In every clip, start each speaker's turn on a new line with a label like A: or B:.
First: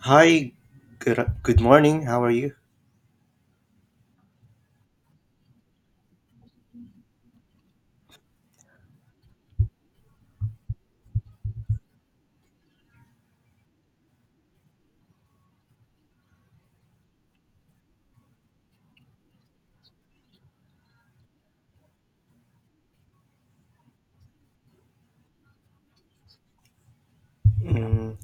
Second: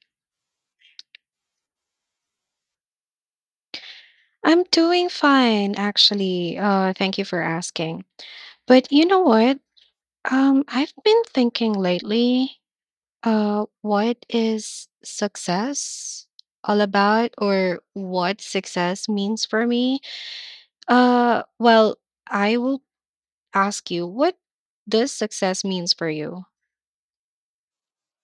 A: Hi, good morning. How are you?
B: I'm doing fine, actually. Thank you for asking. But you know what? I've been thinking lately, what is success all about, or what success means for me? Well, I will ask you, what does success means for you?
A: Mm,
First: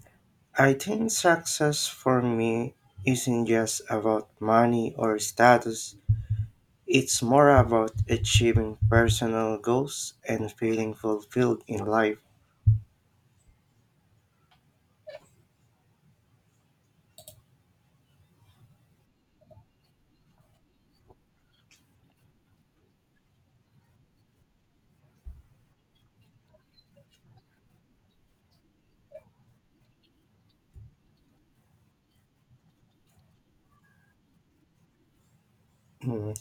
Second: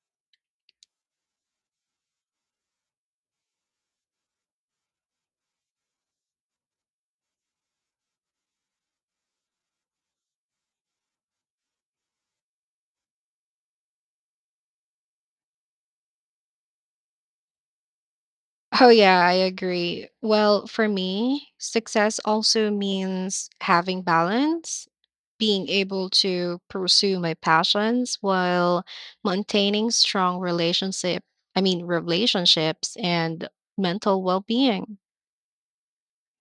A: I think success for me isn't just about money or status, it's more about achieving personal goals and feeling fulfilled in life.
B: Oh, yeah, I agree. Well, for me, success also means having balance, being able to pursue my passions while maintaining strong relationships and mental well-being.
A: Mm,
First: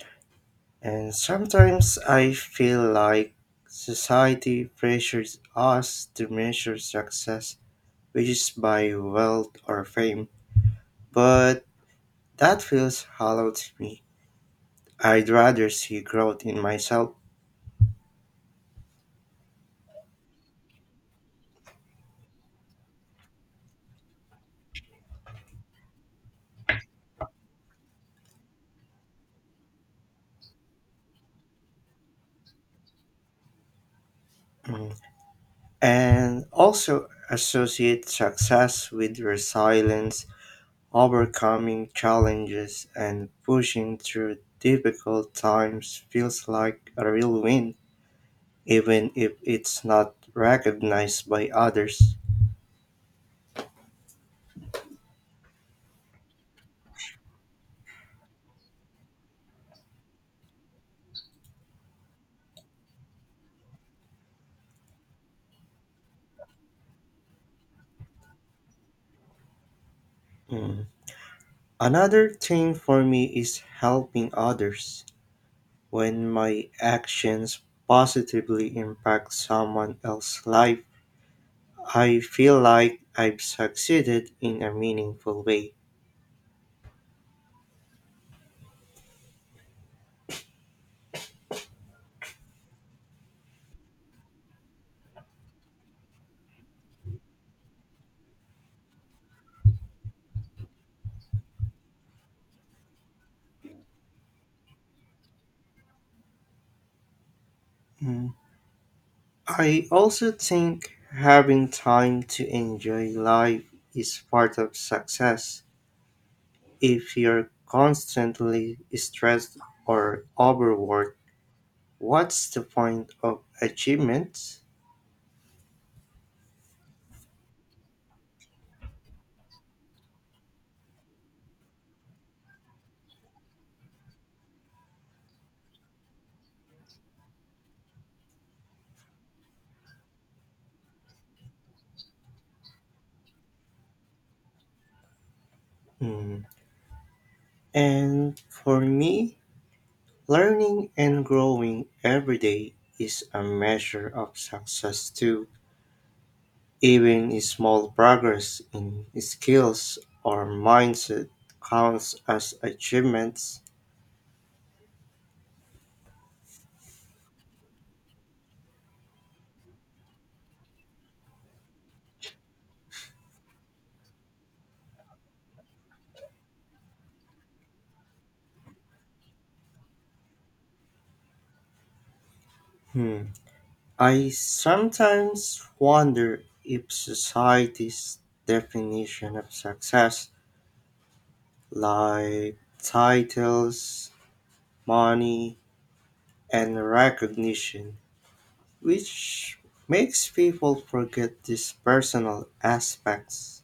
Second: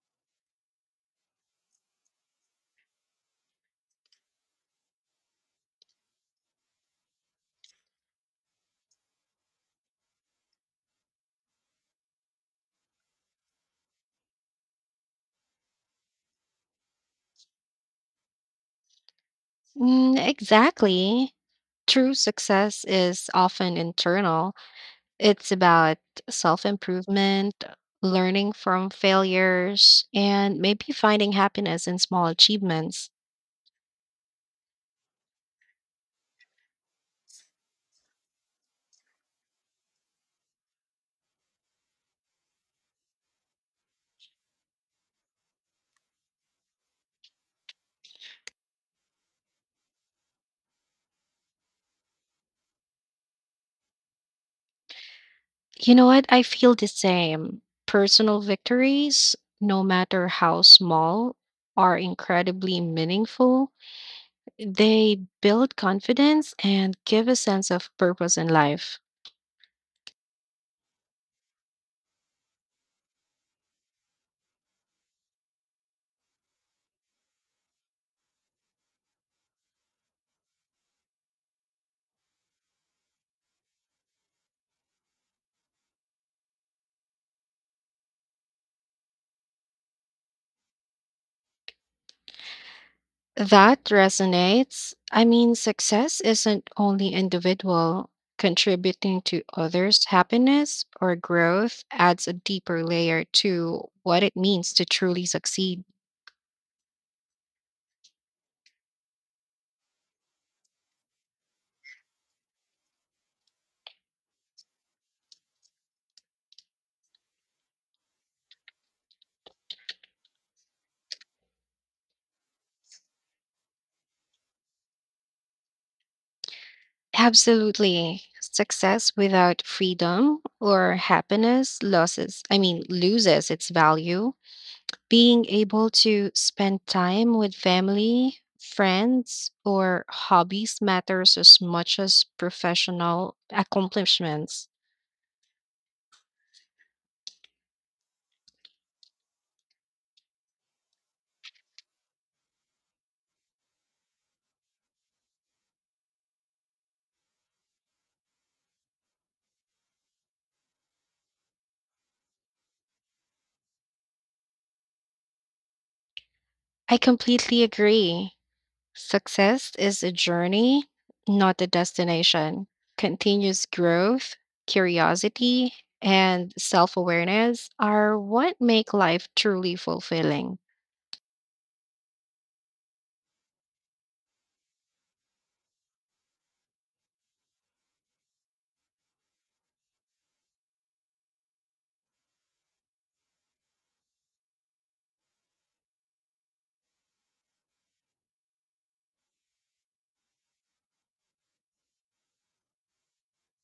A: and sometimes I feel like society pressures us to measure success, which is by wealth or fame, but that feels hollow to me. I'd rather see growth in myself.
B: Mm, exactly. True success is often internal. It's about self-improvement, learning from failures, and maybe finding happiness in small achievements.
A: Mm. And also associate success with resilience, overcoming challenges, and pushing through difficult times feels like a real win, even if it's not recognized by others.
B: You know what? I feel the same. Personal victories, no matter how small, are incredibly meaningful. They build confidence and give a sense of purpose in life.
A: Mm. Another thing for me is helping others. When my actions positively impact someone else's life, I feel like I've succeeded in a meaningful way.
B: That resonates. I mean, success isn't only individual. Contributing to others' happiness or growth adds a deeper layer to what it means to truly succeed.
A: I also think having time to enjoy life is part of success. If you're constantly stressed or overworked, what's the point of achievements?
B: Absolutely. Success without freedom or happiness loses its value. Being able to spend time with family, friends, or hobbies matters as much as professional accomplishments.
A: Mm. And for me, learning and growing every day is a measure of success too. Even a small progress in skills or mindset counts as achievements.
B: I completely agree. Success is a journey, not a destination. Continuous growth, curiosity, and self awareness are what make life truly fulfilling.
A: Hmm. I sometimes wonder if society's definition of success, like titles, money, and recognition, which makes people forget these personal aspects.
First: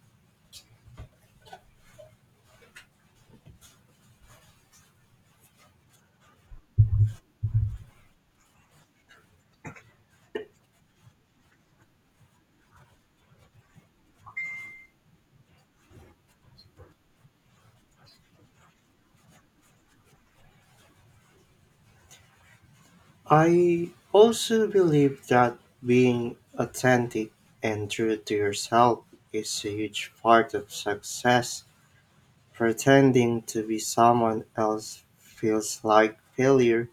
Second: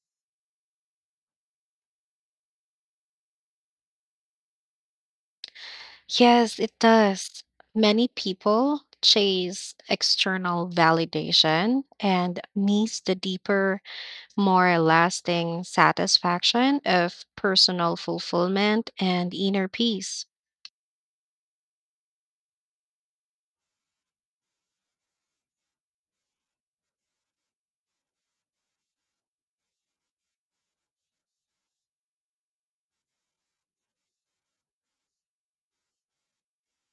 B: Yes, it does. Many people chase external validation and miss the deeper, more lasting satisfaction of personal fulfillment and inner peace.
A: I also believe that being authentic and true to yourself is a huge part of success. Pretending to be someone else feels like failure,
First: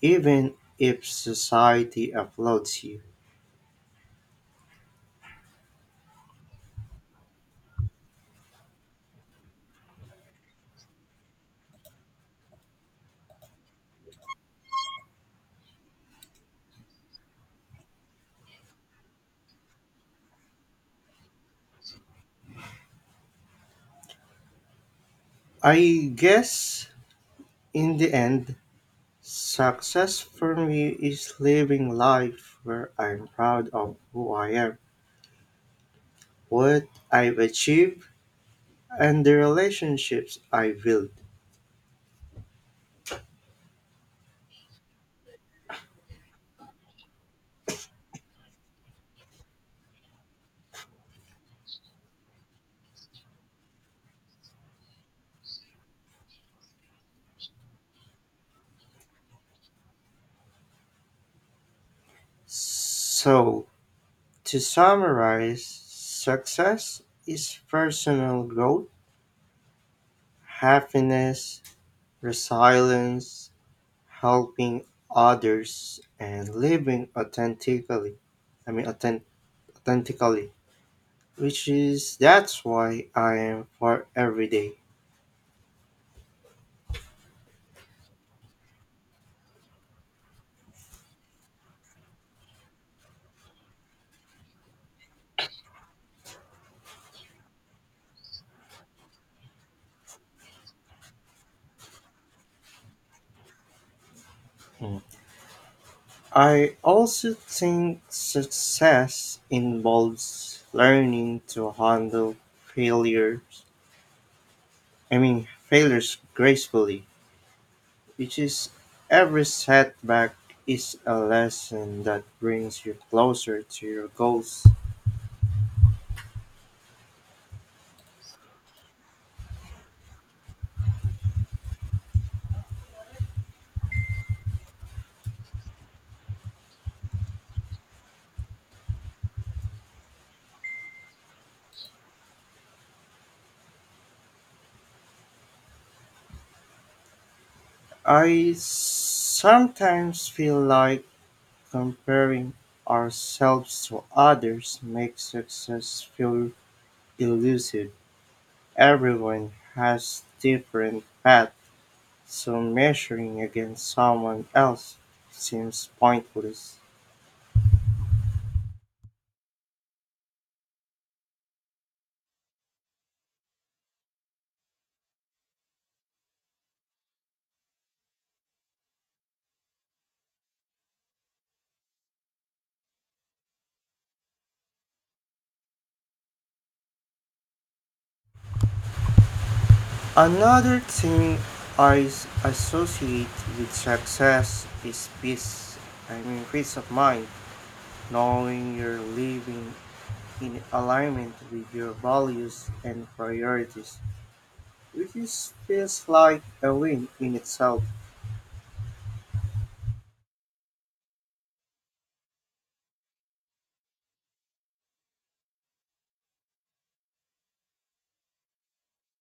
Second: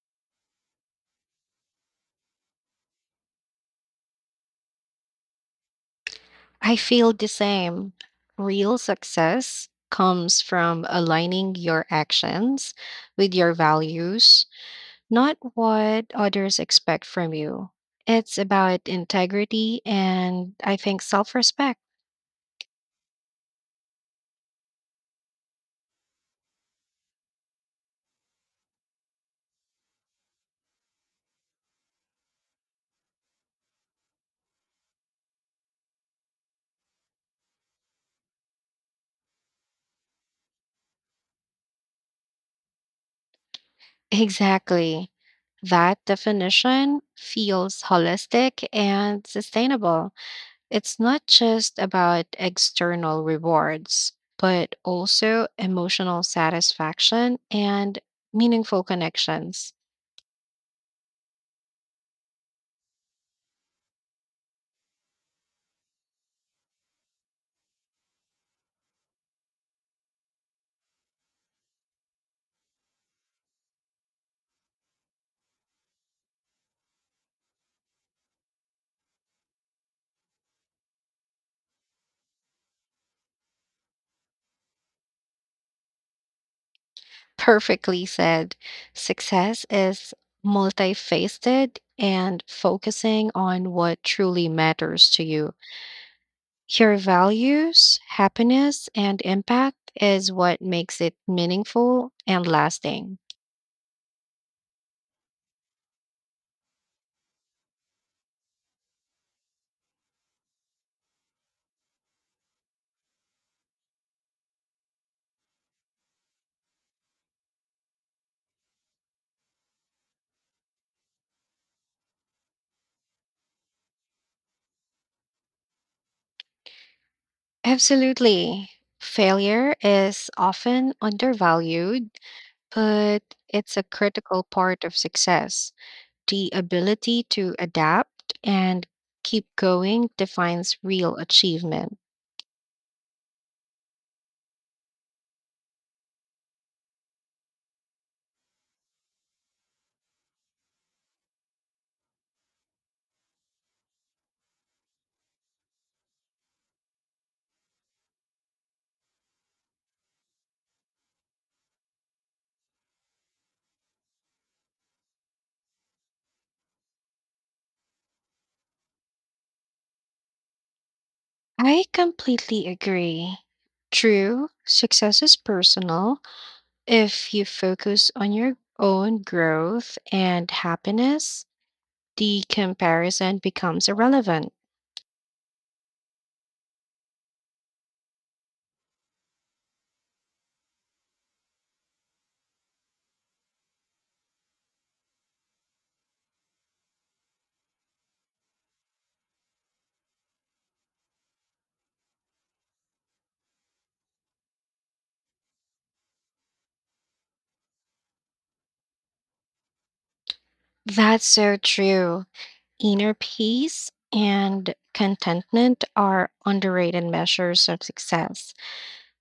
A: even if society applauds you.
B: I feel the same. Real success comes from aligning your actions with your values, not what others expect from you. It's about integrity and I think self respect.
A: I guess in the end, success for me is living life where I'm proud of who I am, what I've achieved, and the relationships I built.
B: Exactly. That definition feels holistic and sustainable. It's not just about external rewards, but also emotional satisfaction and meaningful connections.
A: So, to summarize, success is personal growth, happiness, resilience, helping others and living authentically, i mean authen- authentically, which is that's why I am for every day.
B: Perfectly said. Success is multifaceted and focusing on what truly matters to you. Your values, happiness, and impact is what makes it meaningful and lasting.
A: Mm. I also think success involves learning to handle failures I mean failures gracefully, which is every setback is a lesson that brings you closer to your goals.
B: Absolutely. Failure is often undervalued, but it's a critical part of success. The ability to adapt and keep going defines real achievement.
A: I sometimes feel like comparing ourselves to others makes success feel elusive. Everyone has different paths, so measuring against someone else seems pointless.
B: I completely agree. True, success is personal. If you focus on your own growth and happiness, the comparison becomes irrelevant.
A: Another thing associate with success is peace. I mean, peace of mind, knowing you're living in alignment with your values and priorities, which is, feels like a win in itself.
B: That's so true. Inner peace and contentment are underrated measures of success.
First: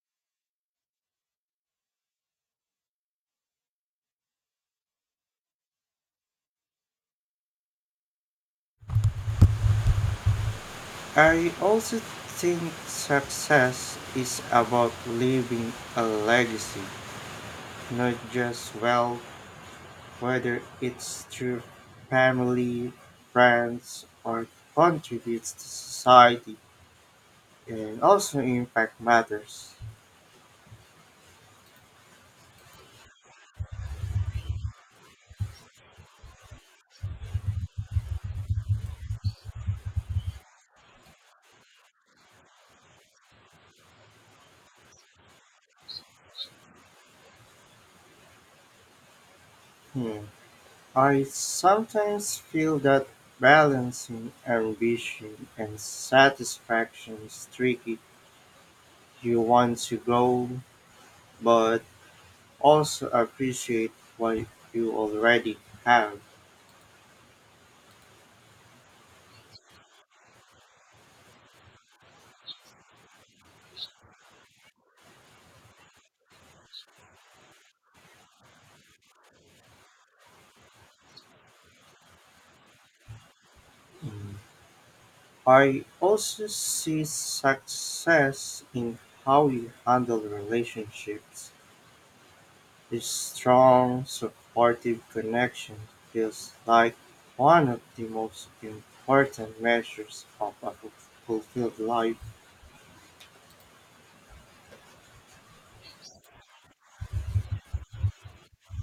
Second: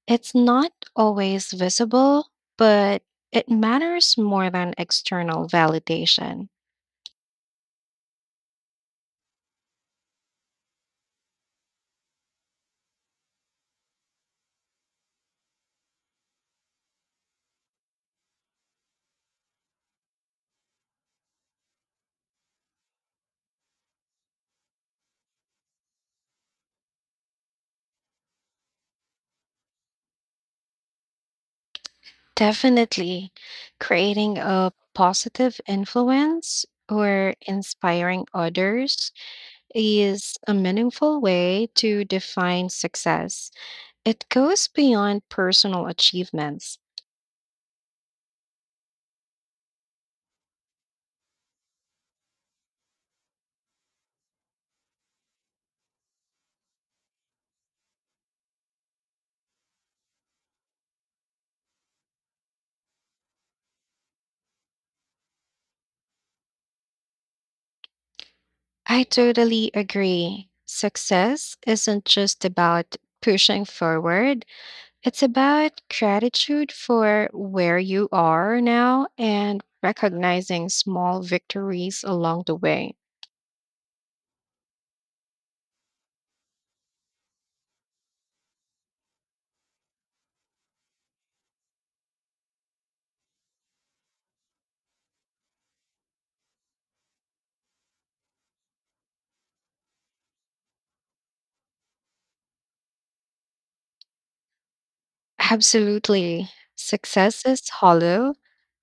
B: It's not always visible, but it matters more than external validation.
A: I also think success is about leaving a legacy, not just wealth, whether it's through family, friends, or contributes to society, and also impact matters.
B: Definitely, creating a positive influence or inspiring others is a meaningful way to define success. It goes beyond personal achievements.
A: Hmm. I sometimes feel that balancing ambition and satisfaction is tricky. You want to grow, but also appreciate what you already have.
B: I totally agree. Success isn't just about pushing forward. It's about gratitude for where you are now and recognizing small victories along the way.
A: Mm. I also see success in how you handle relationships. His strong, supportive connection feels like one of the most important measures of a fulfilled life.
B: Absolutely. Success is hollow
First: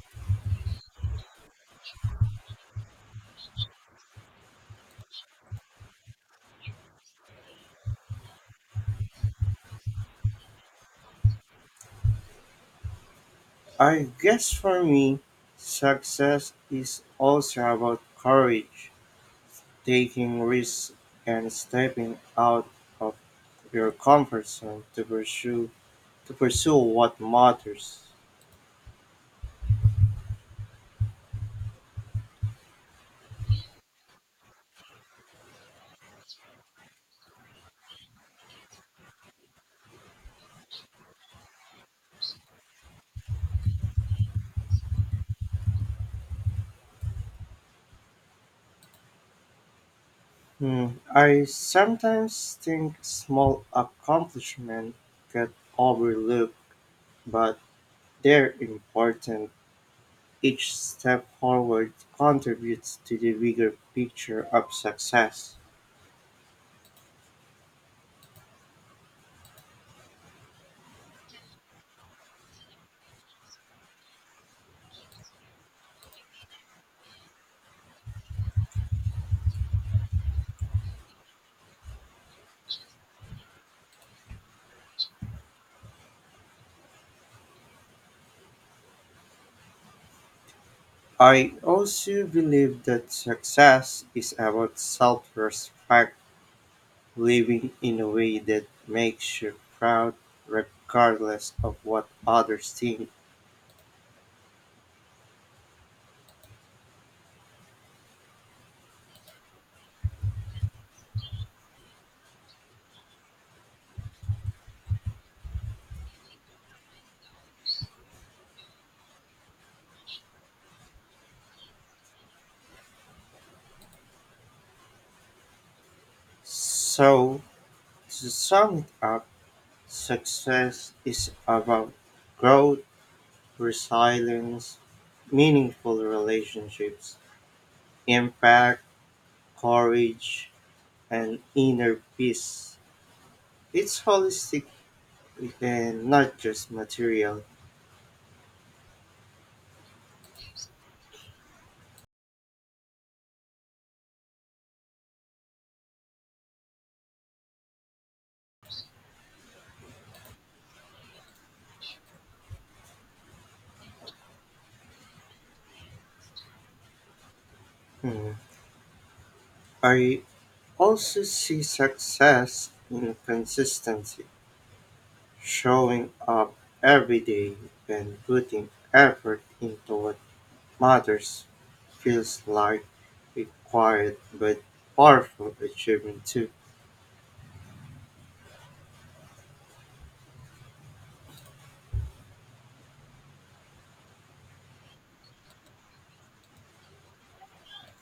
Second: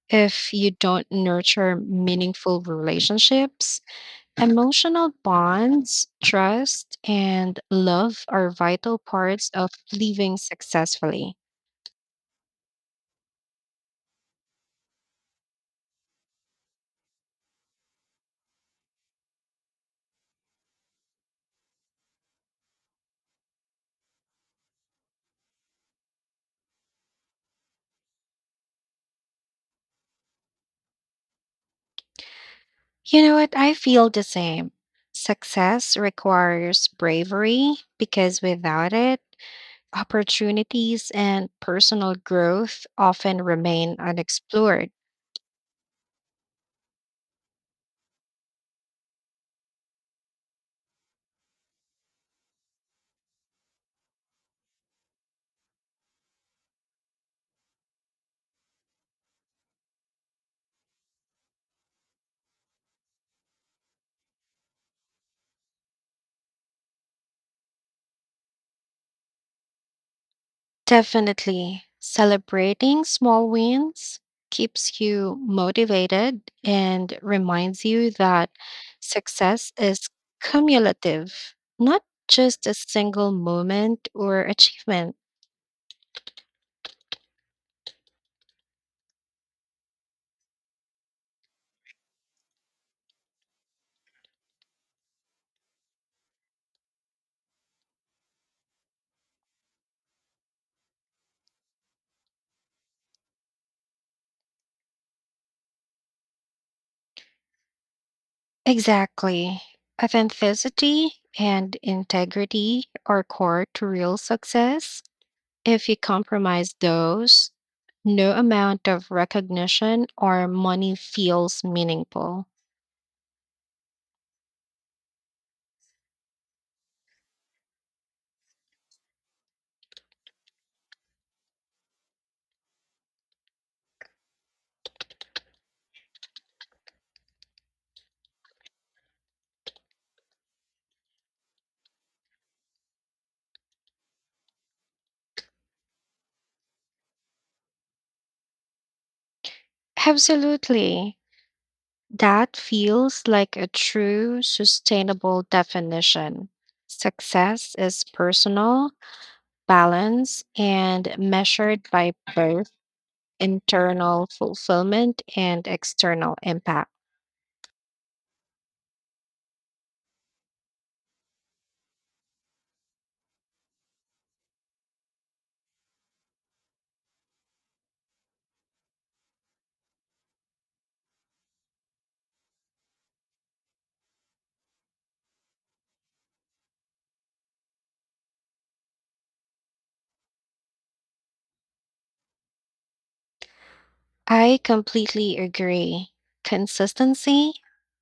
B: if you don't nurture meaningful relationships. Emotional bonds, trust, and love are vital parts of living successfully.
A: I guess for me, success is also about courage, taking risks, and stepping out of your comfort zone to pursue what matters.
B: You know what? I feel the same. Success requires bravery because without it, opportunities and personal growth often remain unexplored.
A: Hmm, I sometimes think small accomplishments get overlooked, but they're important. Each step forward contributes to the bigger picture of success.
B: Definitely, celebrating small wins keeps you motivated and reminds you that success is cumulative, not just a single moment or achievement.
A: I also believe that success is about self respect, living in a way that makes you proud regardless of what others think.
B: Exactly. Authenticity and integrity are core to real success. If you compromise those, no amount of recognition or money feels meaningful.
A: So, to sum it up, success is about growth, resilience, meaningful relationships, impact, courage, and inner peace. It's holistic and not just material.
B: Absolutely. That feels like a true sustainable definition. Success is personal, balanced, and measured by both internal fulfillment and external impact.
A: Hmm. I also see success in consistency, showing up every day and putting effort into what matters feels like a quiet but powerful achievement too.
B: I completely agree. Consistency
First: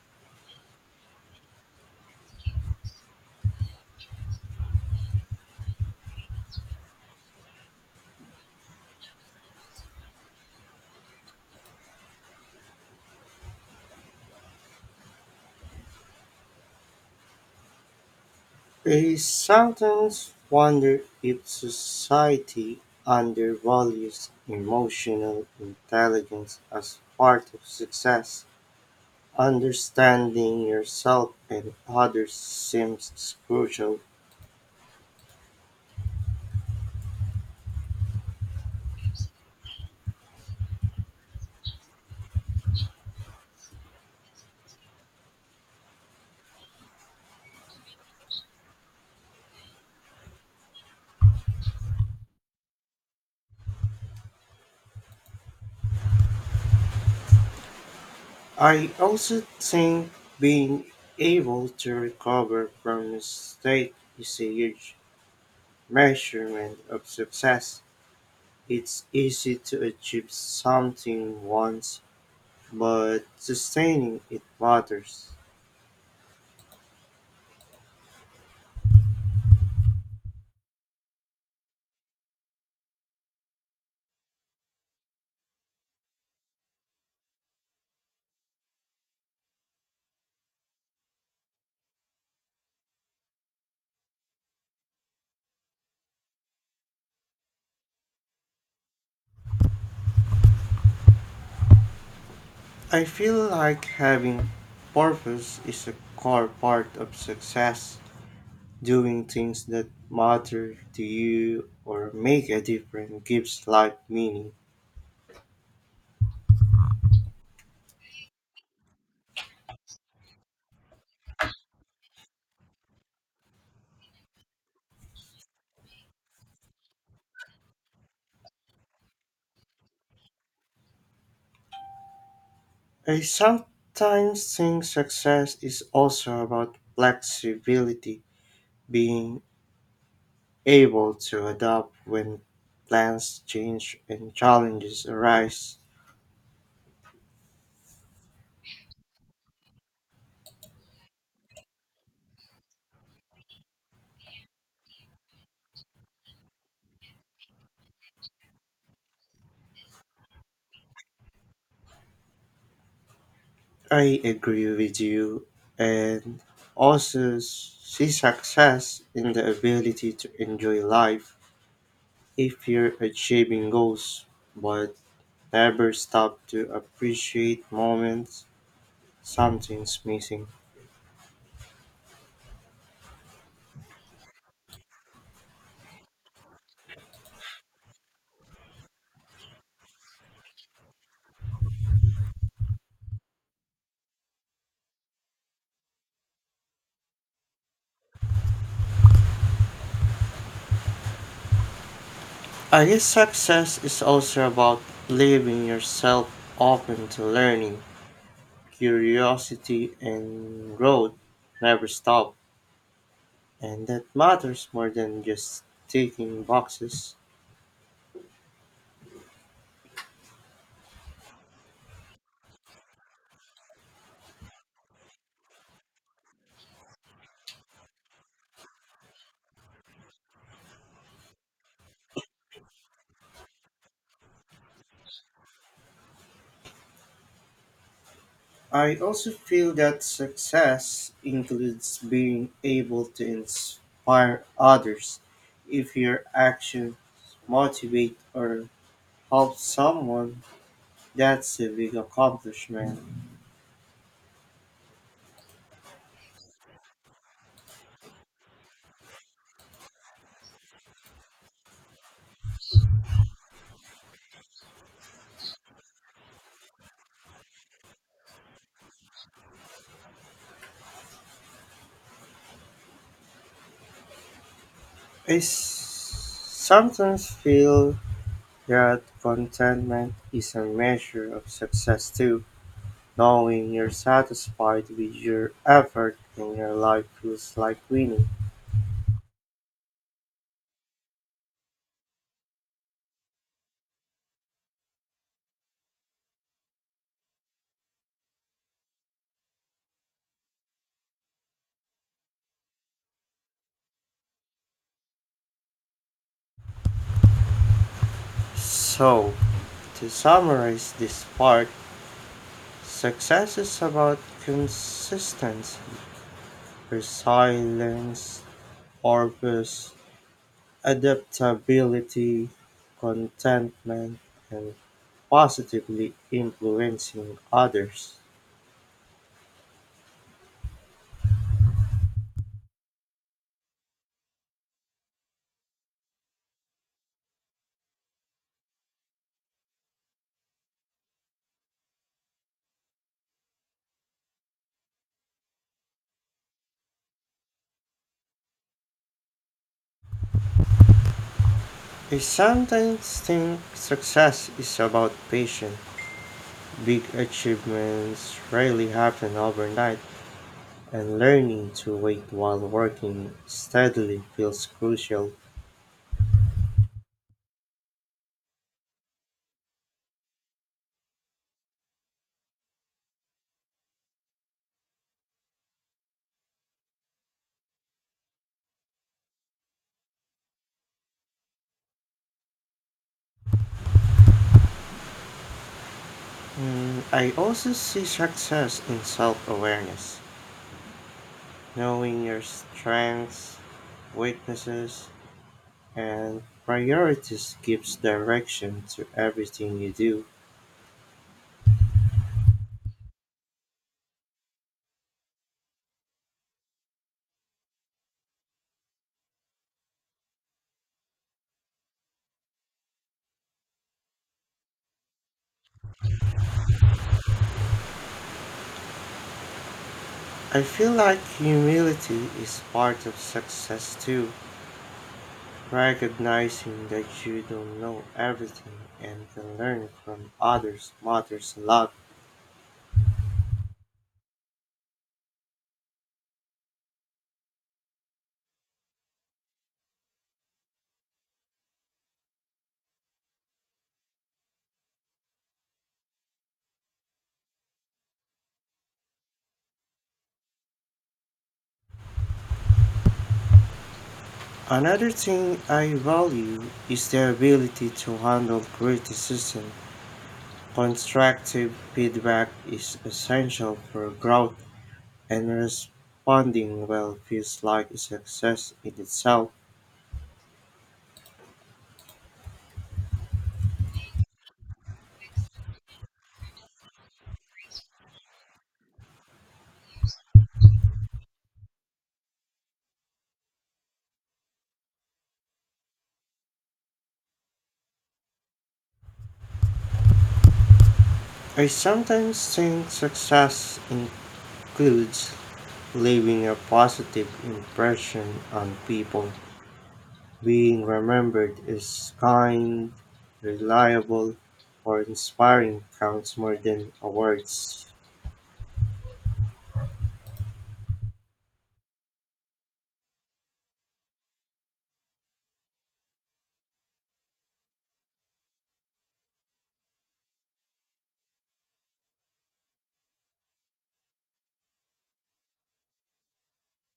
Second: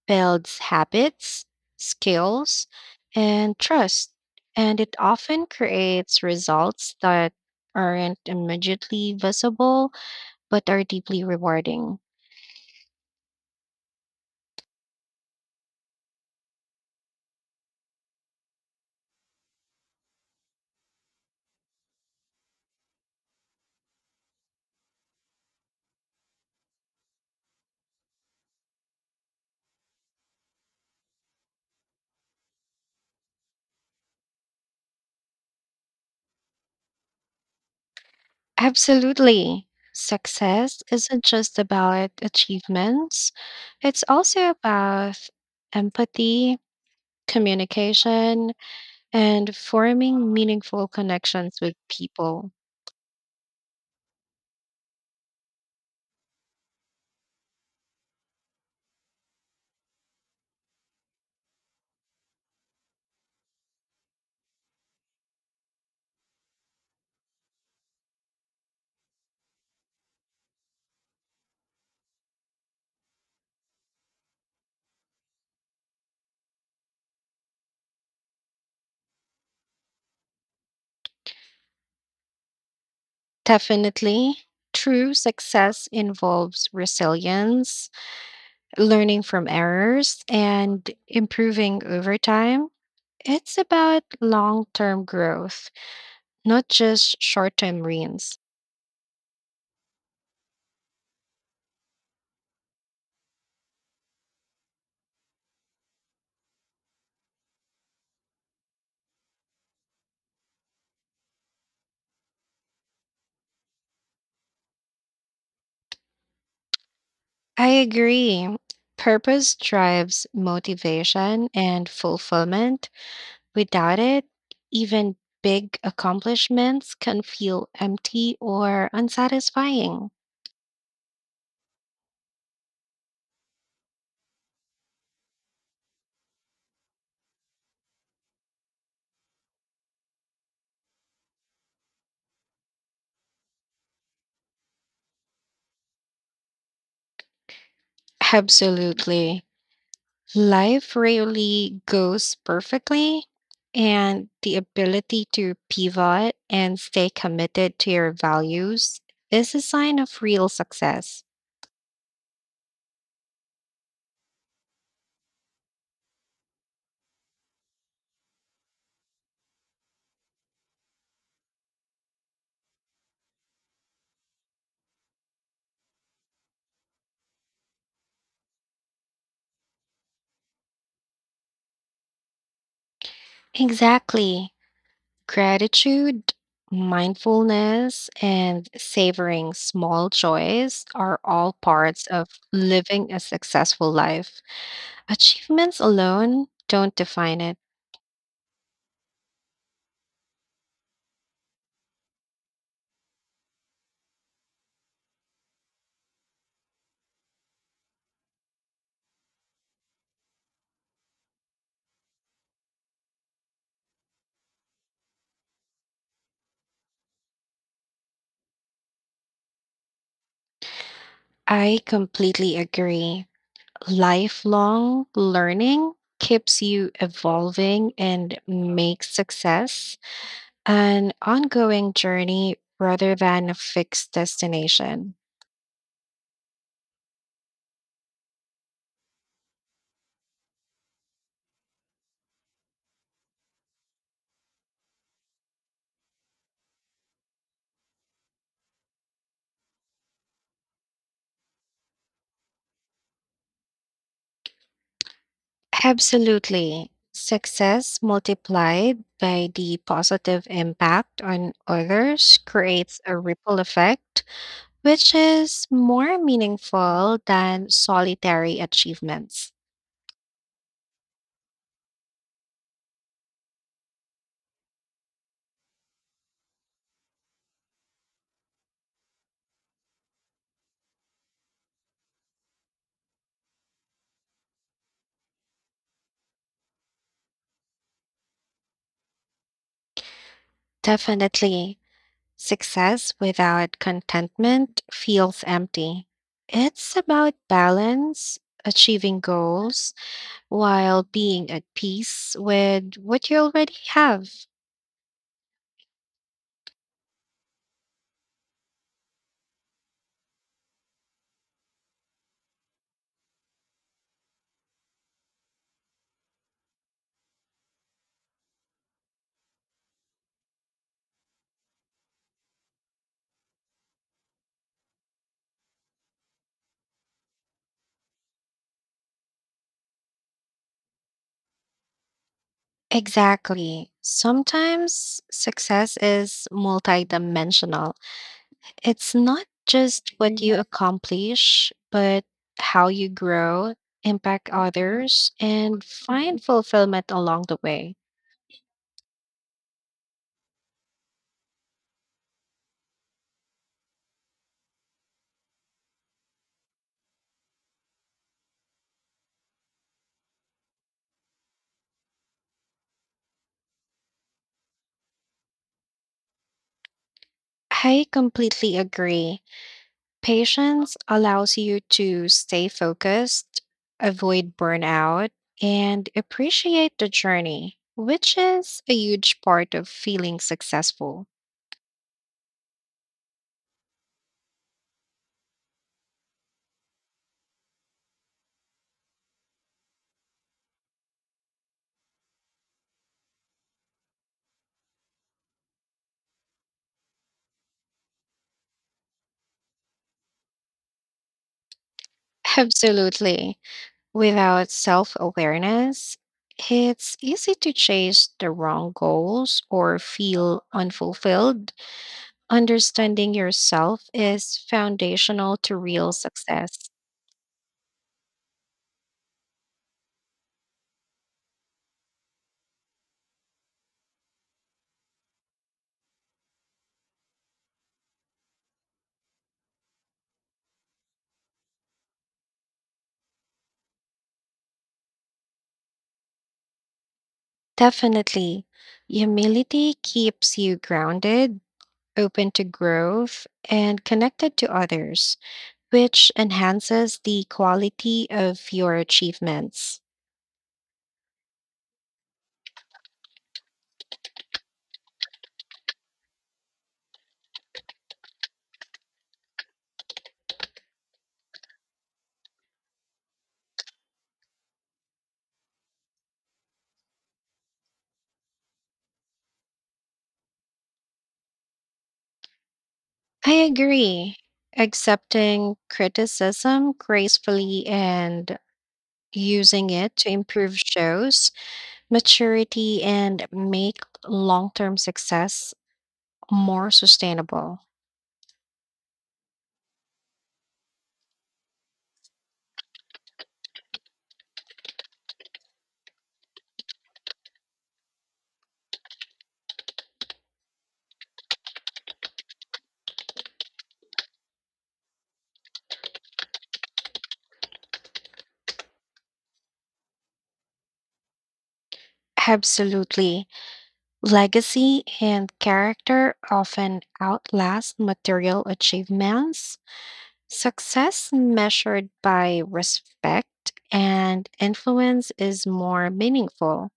B: builds habits, skills, and trust, and it often creates results that aren't immediately visible but are deeply rewarding.
A: I sometimes wonder if society undervalues emotional intelligence as part of success. Understanding yourself and others seems crucial.
B: Absolutely. Success isn't just about achievements, it's also about empathy, communication, and forming meaningful connections with people.
A: I also think being able to recover from mistake is a huge measurement of success. It's easy to achieve something once, but sustaining it matters.
B: Definitely. True success involves resilience, learning from errors, and improving over time. It's about long term growth, not just short term wins.
A: I feel like having purpose is a core part of success. Doing things that matter to you or make a difference gives life meaning.
B: I agree. Purpose drives motivation and fulfillment. Without it, even big accomplishments can feel empty or unsatisfying.
A: I sometimes think success is also about flexibility, being able to adapt when plans change and challenges arise.
B: Absolutely. Life rarely goes perfectly, and the ability to pivot and stay committed to your values is a sign of real success.
A: I agree with you, and also see success in the ability to enjoy life if you're achieving goals, but never stop to appreciate moments something's missing.
B: Exactly. Gratitude, mindfulness, and savoring small joys are all parts of living a successful life. Achievements alone don't define it.
A: I guess success is also about leaving yourself open to learning, curiosity, and growth. Never stop, and that matters more than just ticking boxes.
B: I completely agree. Lifelong learning keeps you evolving and makes success an ongoing journey rather than a fixed destination.
A: I also feel that success includes being able to inspire others. If your actions motivate or help someone, that's a big accomplishment.
B: Absolutely. Success multiplied by the positive impact on others creates a ripple effect, which is more meaningful than solitary achievements.
A: Sometimes feel that contentment is a measure of success too. Knowing you're satisfied with your effort in your life feels like winning.
B: Definitely. Success without contentment feels empty. It's about balance, achieving goals while being at peace with what you already have.
A: So, to summarize this part, success is about consistency, resilience, purpose, adaptability, contentment, and positively influencing others.
B: Exactly. Sometimes success is multidimensional. It's not just what you accomplish, but how you grow, impact others, and find fulfillment along the way.
A: I sometimes think success is about patience. Big achievements rarely happen overnight, and learning to wait while working steadily feels crucial.
B: I completely agree. Patience allows you to stay focused, avoid burnout, and appreciate the journey, which is a huge part of feeling successful.
A: Mm, I also see success in self awareness. Knowing your strengths, weaknesses, and priorities gives direction to everything you do.
B: Absolutely. Without self awareness, it's easy to chase the wrong goals or feel unfulfilled. Understanding yourself is foundational to real success.
A: I feel like humility is part of success too. Recognizing that you don't know everything and can learn from others matters a lot.
B: Definitely. Humility keeps you grounded, open to growth, and connected to others, which enhances the quality of your achievements.
A: Another thing I value is the ability to handle criticism. Constructive feedback is essential for growth and responding well feels like a success in itself.
B: I agree. Accepting criticism gracefully and using it to improve shows maturity and make long term success more sustainable.
A: I sometimes think success includes leaving a positive impression on people, being remembered as kind, reliable, or inspiring counts more than awards.
B: Absolutely. Legacy and character often outlast material achievements. Success measured by respect and influence is more meaningful.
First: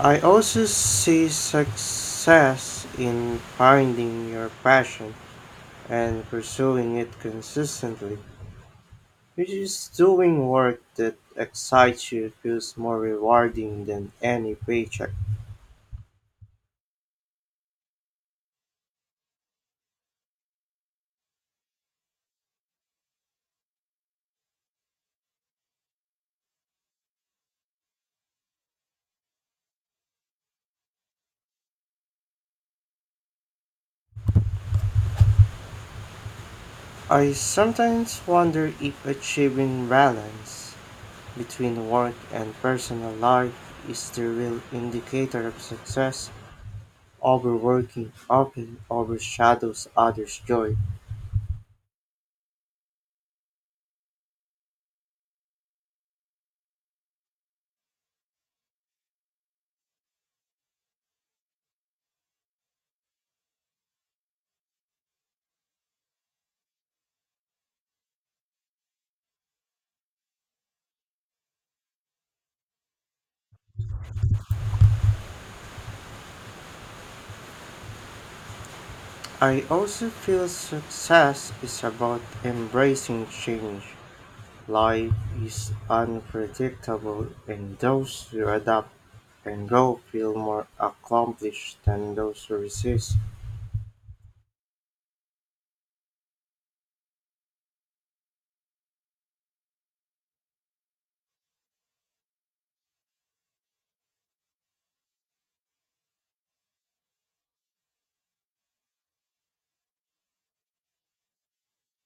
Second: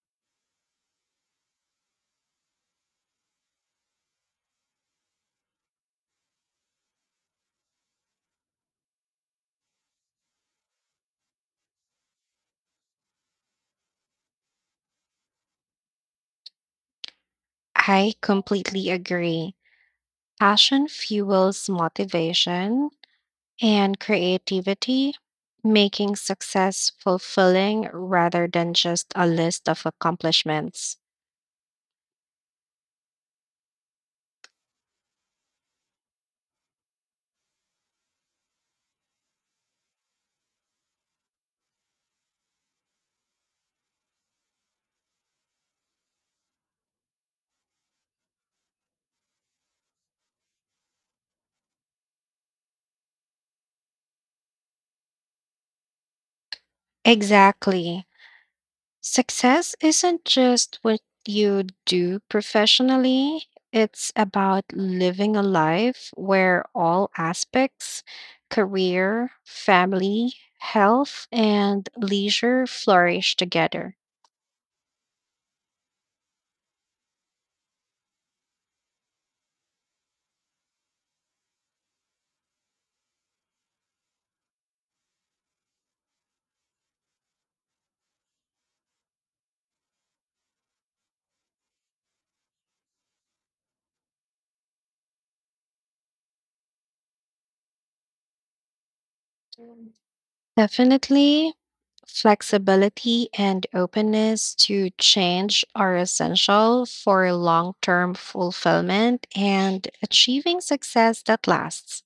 A: I also see success in finding your passion and pursuing it consistently. Which is doing work that excites you feels more rewarding than any paycheck.
B: I completely agree. Passion fuels motivation and creativity, making success fulfilling rather than just a list of accomplishments.
A: I sometimes wonder if achieving balance between work and personal life is the real indicator of success. Overworking often overshadows others' joy.
B: Exactly. Success isn't just what you do professionally, it's about living a life where all aspects career, family, health, and leisure flourish together.
A: I also feel success is about embracing change. Life is unpredictable, and those who adapt and go feel more accomplished than those who resist.
B: Definitely, flexibility and openness to change are essential for long term fulfillment and achieving success that lasts.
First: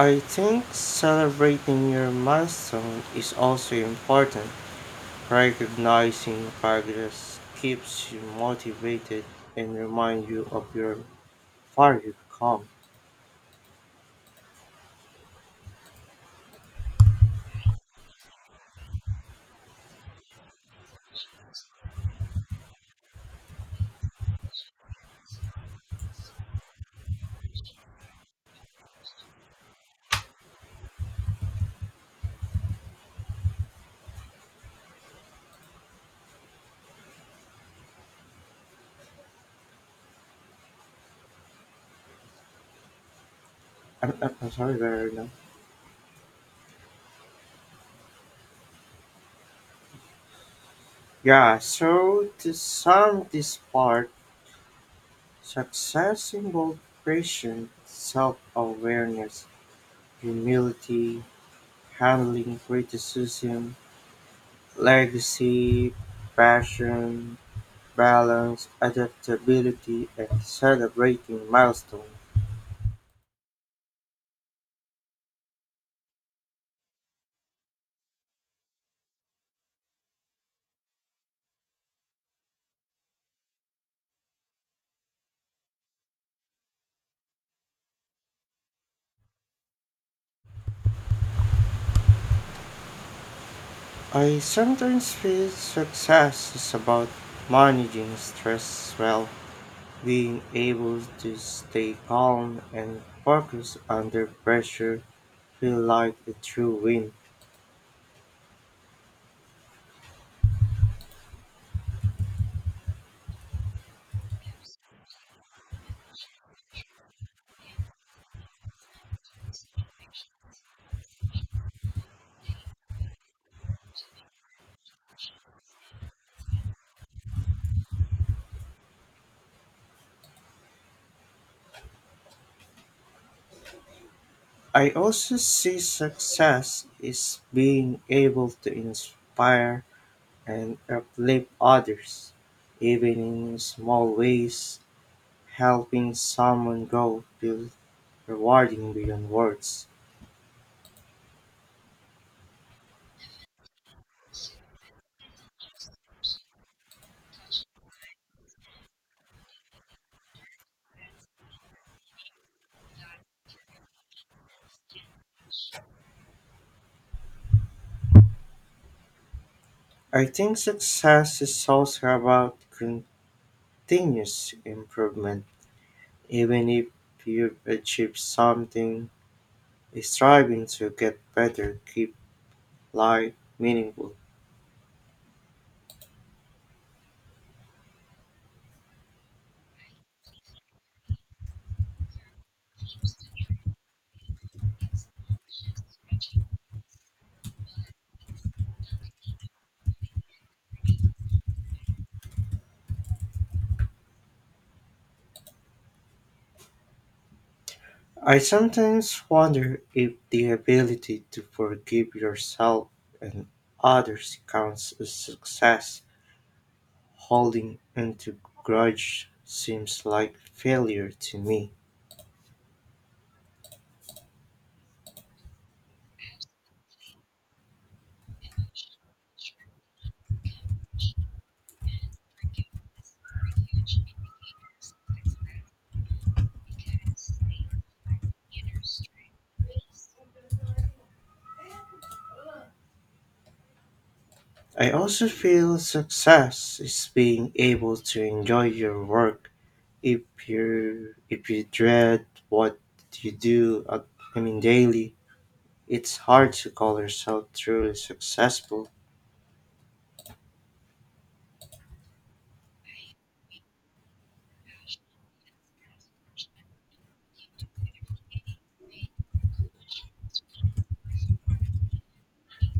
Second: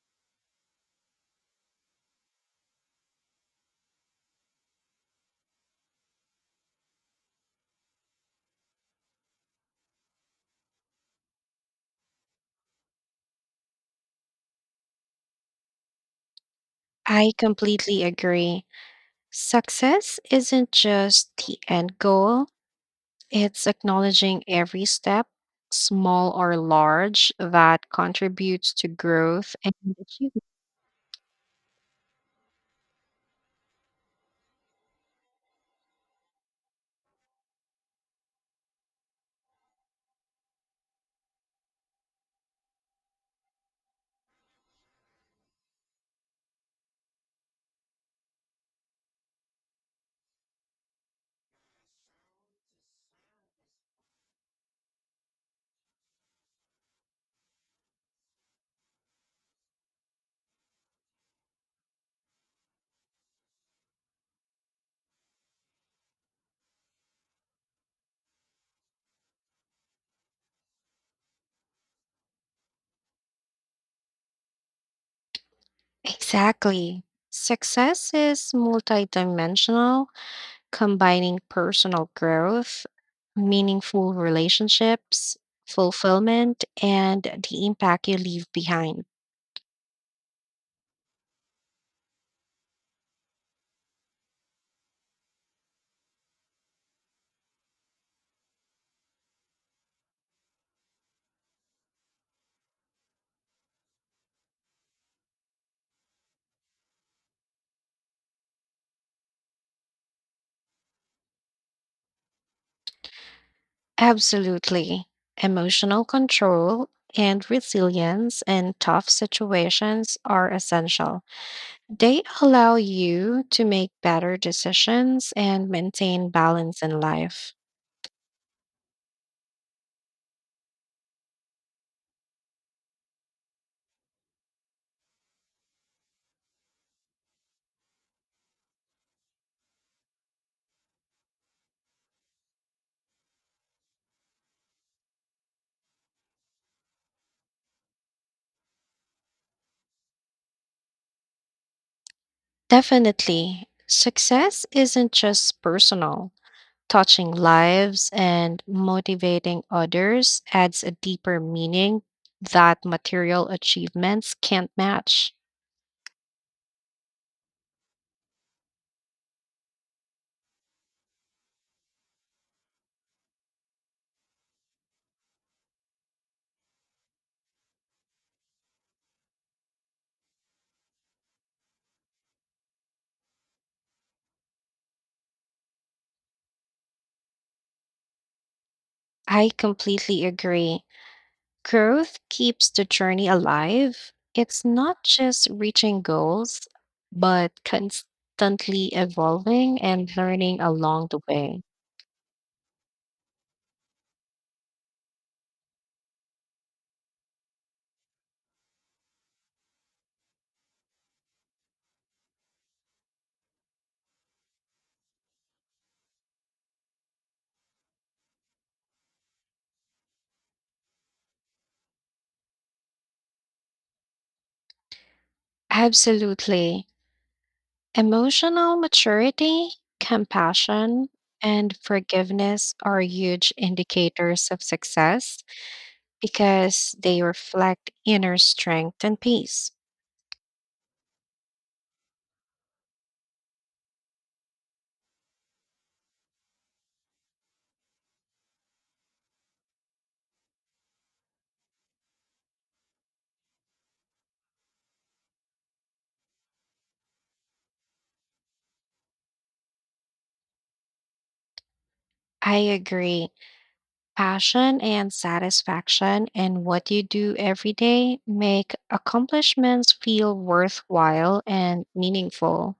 A: I think celebrating your milestone is also important. Recognizing progress keeps you motivated and reminds you of your far you've come.
B: I completely agree. Success isn't just the end goal, it's acknowledging every step, small or large, that contributes to growth and achievement.
A: I'm sorry, Verna. Yeah, so to sum this part, success involves patience, self awareness, humility, handling criticism, legacy, passion, balance, adaptability, and celebrating milestones.
B: Exactly. Success is multidimensional, combining personal growth, meaningful relationships, fulfillment, and the impact you leave behind.
A: I sometimes feel success is about managing stress well. Being able to stay calm and focused under pressure feel like a true win.
B: Absolutely. Emotional control and resilience in tough situations are essential. They allow you to make better decisions and maintain balance in life.
A: I also see success is being able to inspire and uplift others, even in small ways. Helping someone grow feels rewarding beyond words.
B: Definitely, success isn't just personal. Touching lives and motivating others adds a deeper meaning that material achievements can't match.
A: I think success is also about continuous improvement. Even if you've achieved something, striving to get better keep life meaningful.
B: I completely agree. Growth keeps the journey alive. It's not just reaching goals, but constantly evolving and learning along the way.
A: I sometimes wonder if the ability to forgive yourself and others counts as success. Holding onto grudge seems like failure to me.
B: Absolutely. Emotional maturity, compassion, and forgiveness are huge indicators of success because they reflect inner strength and peace.
A: I also feel success is being able to enjoy your work. If if you dread what you do, daily, it's hard to call yourself truly successful.
B: I agree. Passion and satisfaction in what you do every day make accomplishments feel worthwhile and meaningful.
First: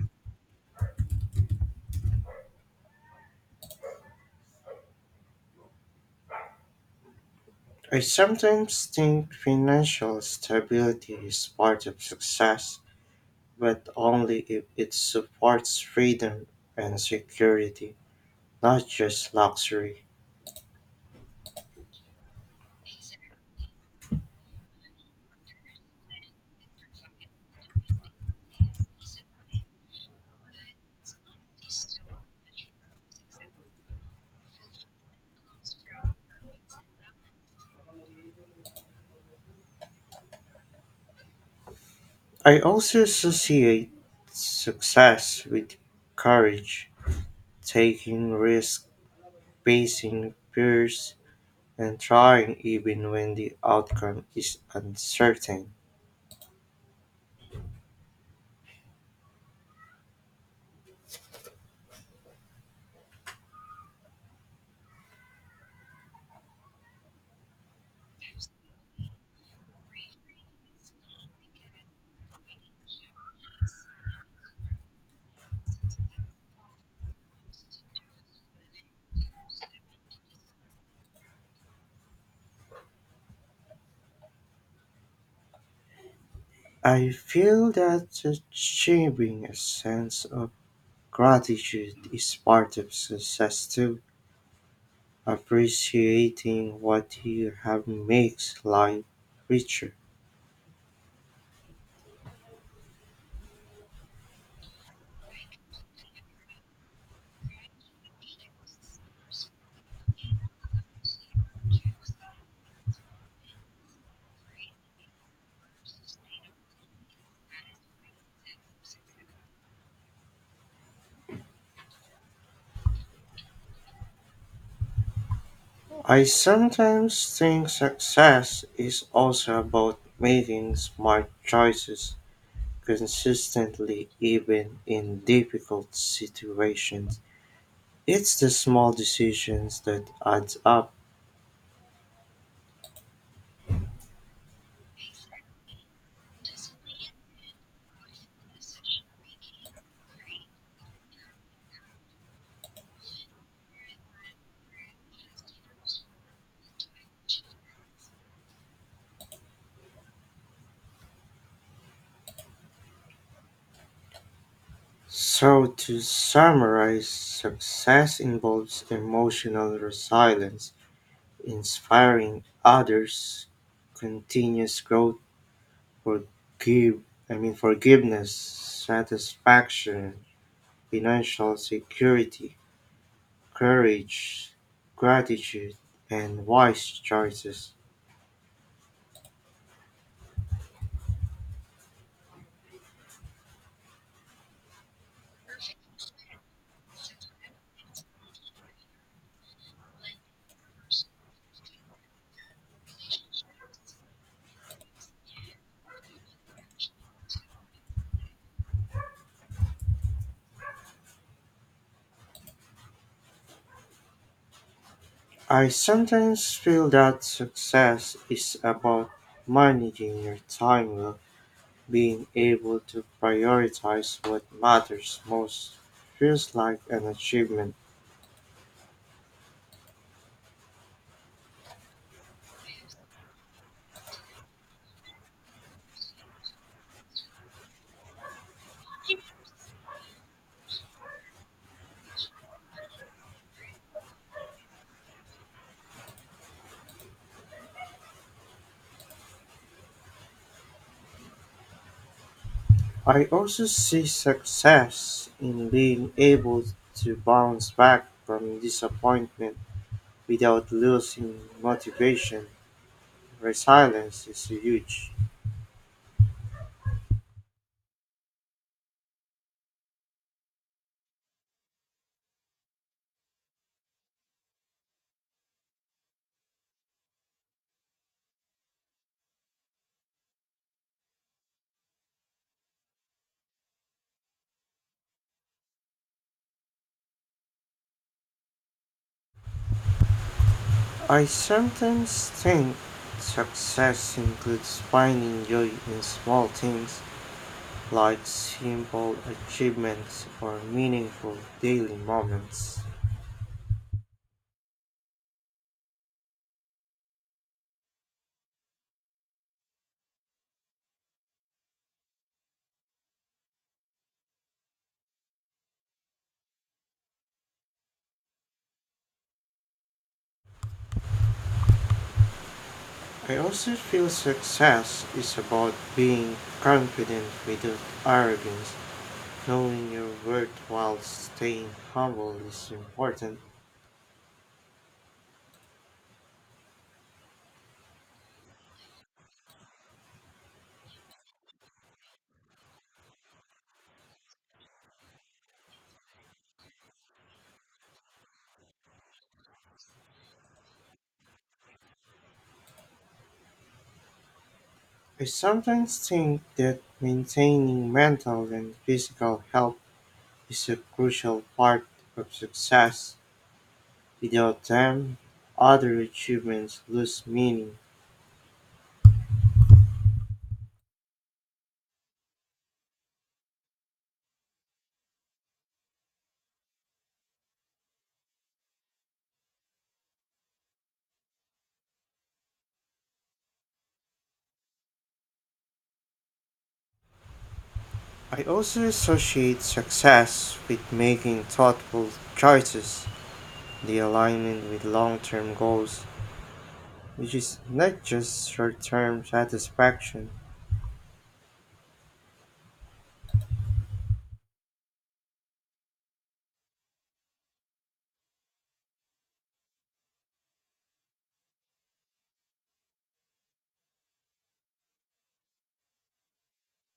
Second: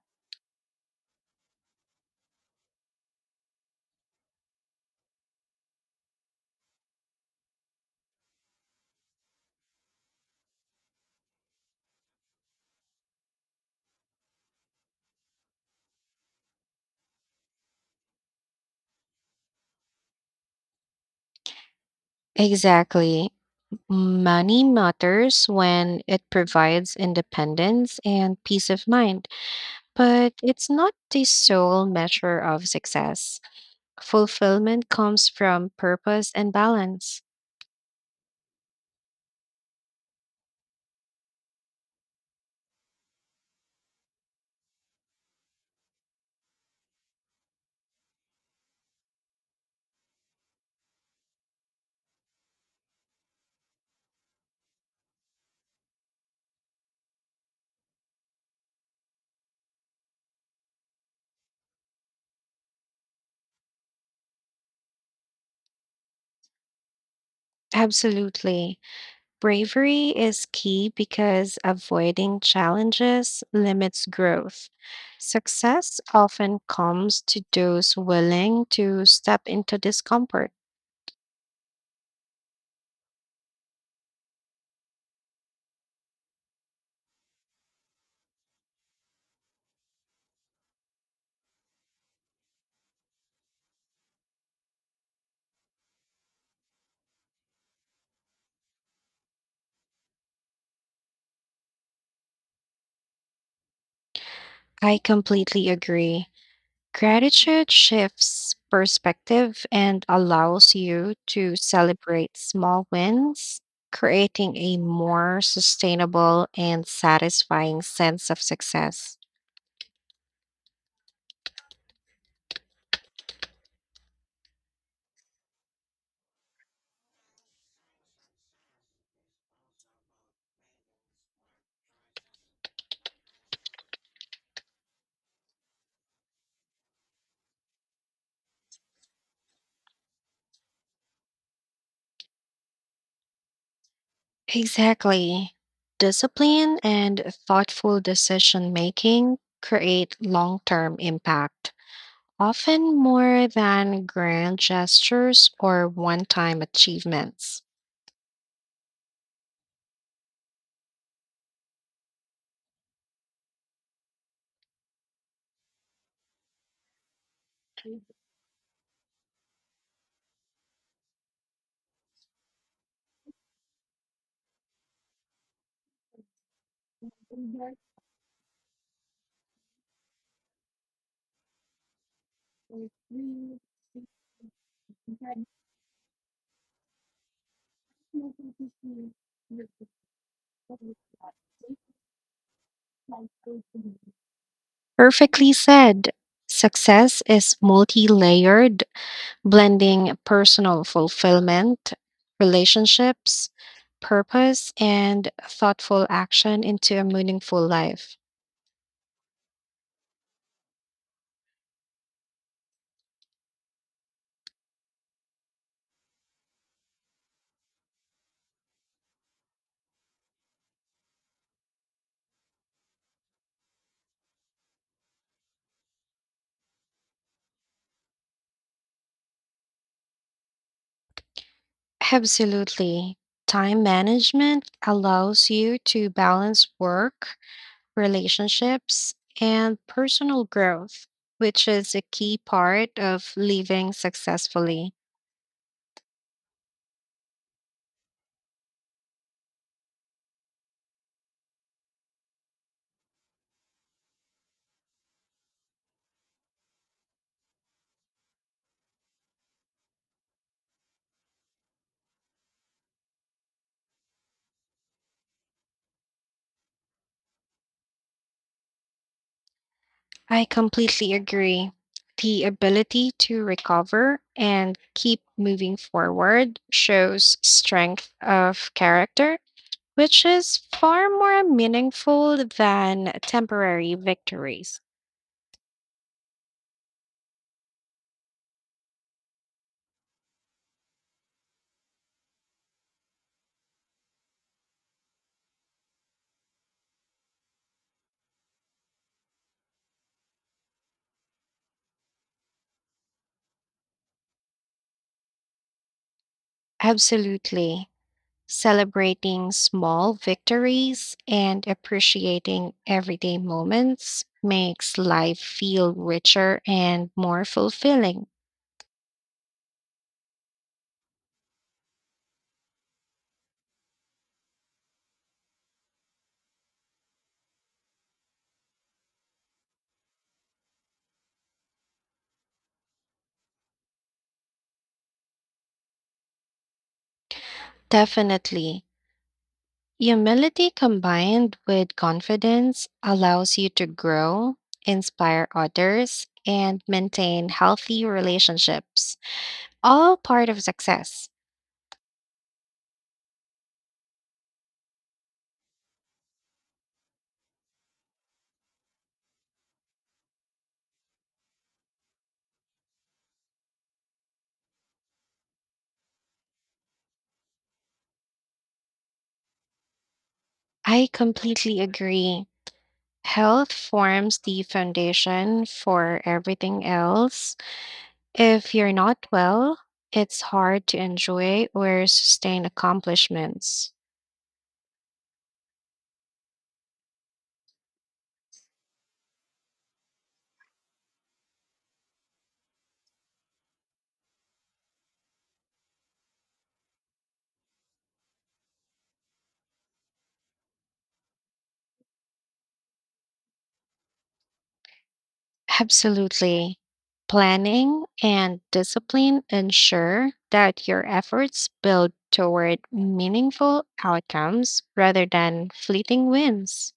A: I sometimes think financial stability is part of success, but only if it supports freedom and security, not just luxury.
B: Exactly. Money matters when it provides independence and peace of mind, but it's not the sole measure of success. Fulfillment comes from purpose and balance.
A: I also associate success with courage, taking risks, facing fears, and trying even when the outcome is uncertain.
B: Absolutely. Bravery is key because avoiding challenges limits growth. Success often comes to those willing to step into discomfort.
A: I feel that achieving a sense of gratitude is part of success too. Appreciating what you have makes life richer.
B: I completely agree. Gratitude shifts perspective and allows you to celebrate small wins, creating a more sustainable and satisfying sense of success.
A: I sometimes think success is also about making smart choices consistently, even in difficult situations. It's the small decisions that adds up.
B: Exactly. Discipline and thoughtful decision making create long term impact, often more than grand gestures or one time achievements.
A: So, to summarize, success involves emotional resilience, inspiring others, continuous growth, forgive, forgiveness, satisfaction, financial security, courage, gratitude, and wise choices.
B: Perfectly said. Success is multi layered, blending personal fulfillment, relationships, purpose, and thoughtful action into a meaningful life.
A: I sometimes feel that success is about managing your time well. Being able to prioritize what matters most feels like an achievement.
B: Absolutely. Time management allows you to balance work, relationships, and personal growth, which is a key part of living successfully.
A: I also see success in being able to bounce back from disappointment without losing motivation. Resilience is huge.
B: I completely agree. The ability to recover and keep moving forward shows strength of character, which is far more meaningful than temporary victories.
A: I sometimes think success includes finding joy in small things like simple achievements or meaningful daily moments.
B: Absolutely. Celebrating small victories and appreciating everyday moments makes life feel richer and more fulfilling.
A: I also feel success is about being confident without arrogance. Knowing your worth while staying humble is important.
B: Definitely. Humility combined with confidence allows you to grow, inspire others, and maintain healthy relationships, all part of success.
A: I sometimes think that maintaining mental and physical health is a crucial part of success. Without them, other achievements lose meaning.
B: I completely agree. Health forms the foundation for everything else. If you're not well, it's hard to enjoy or sustain accomplishments.
A: I also associate success with making thoughtful choices, the alignment with long term goals which is not just short term satisfaction.
B: Absolutely. Planning and discipline ensure that your efforts build toward meaningful outcomes rather than fleeting wins.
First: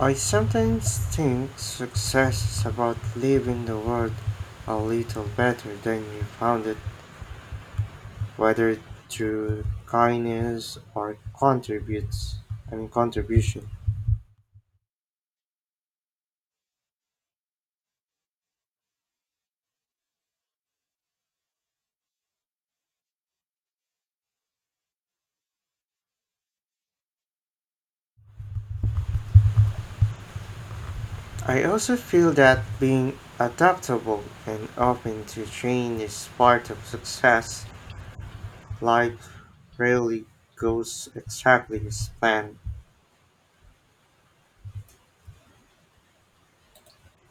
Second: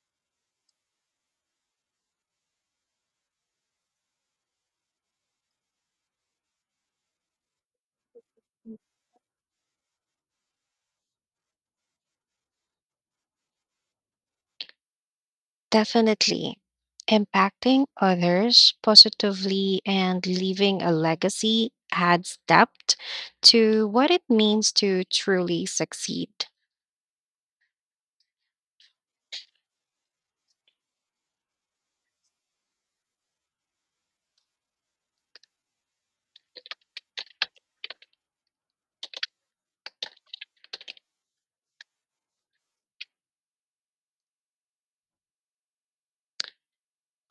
A: I sometimes think success is about leaving the world a little better than you found it, whether through kindness or contributes I mean contribution.
B: Definitely. Impacting others positively and leaving a legacy adds depth to what it means to truly succeed.
A: I also feel that being adaptable and open to change is part of success. Life rarely goes exactly as planned.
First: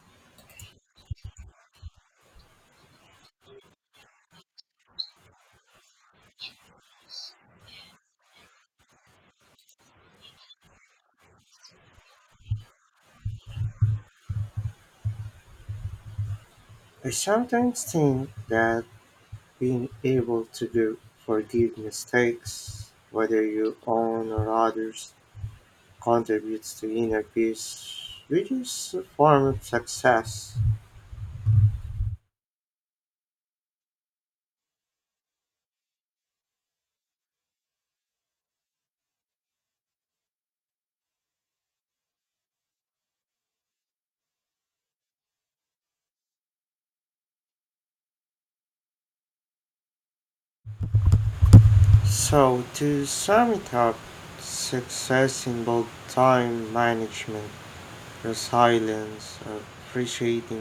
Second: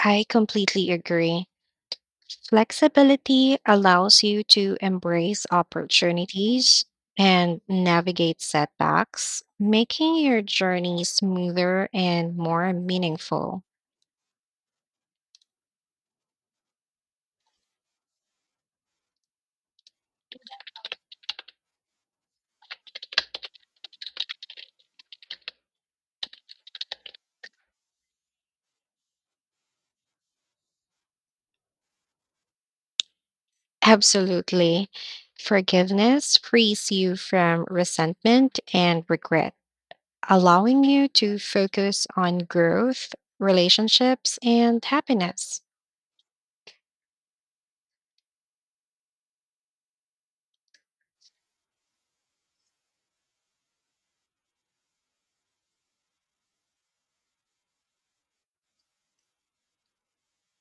B: I completely agree. Flexibility allows you to embrace opportunities and navigate setbacks, making your journey smoother and more meaningful.
A: I sometimes think that being able to do. Forgive mistakes, whether you own or others, contributes to inner peace, which is a form of success.
B: Absolutely. Forgiveness frees you from resentment and regret, allowing you to focus on growth, relationships, and happiness.
A: So, to sum it up, success involves time management, resilience, appreciating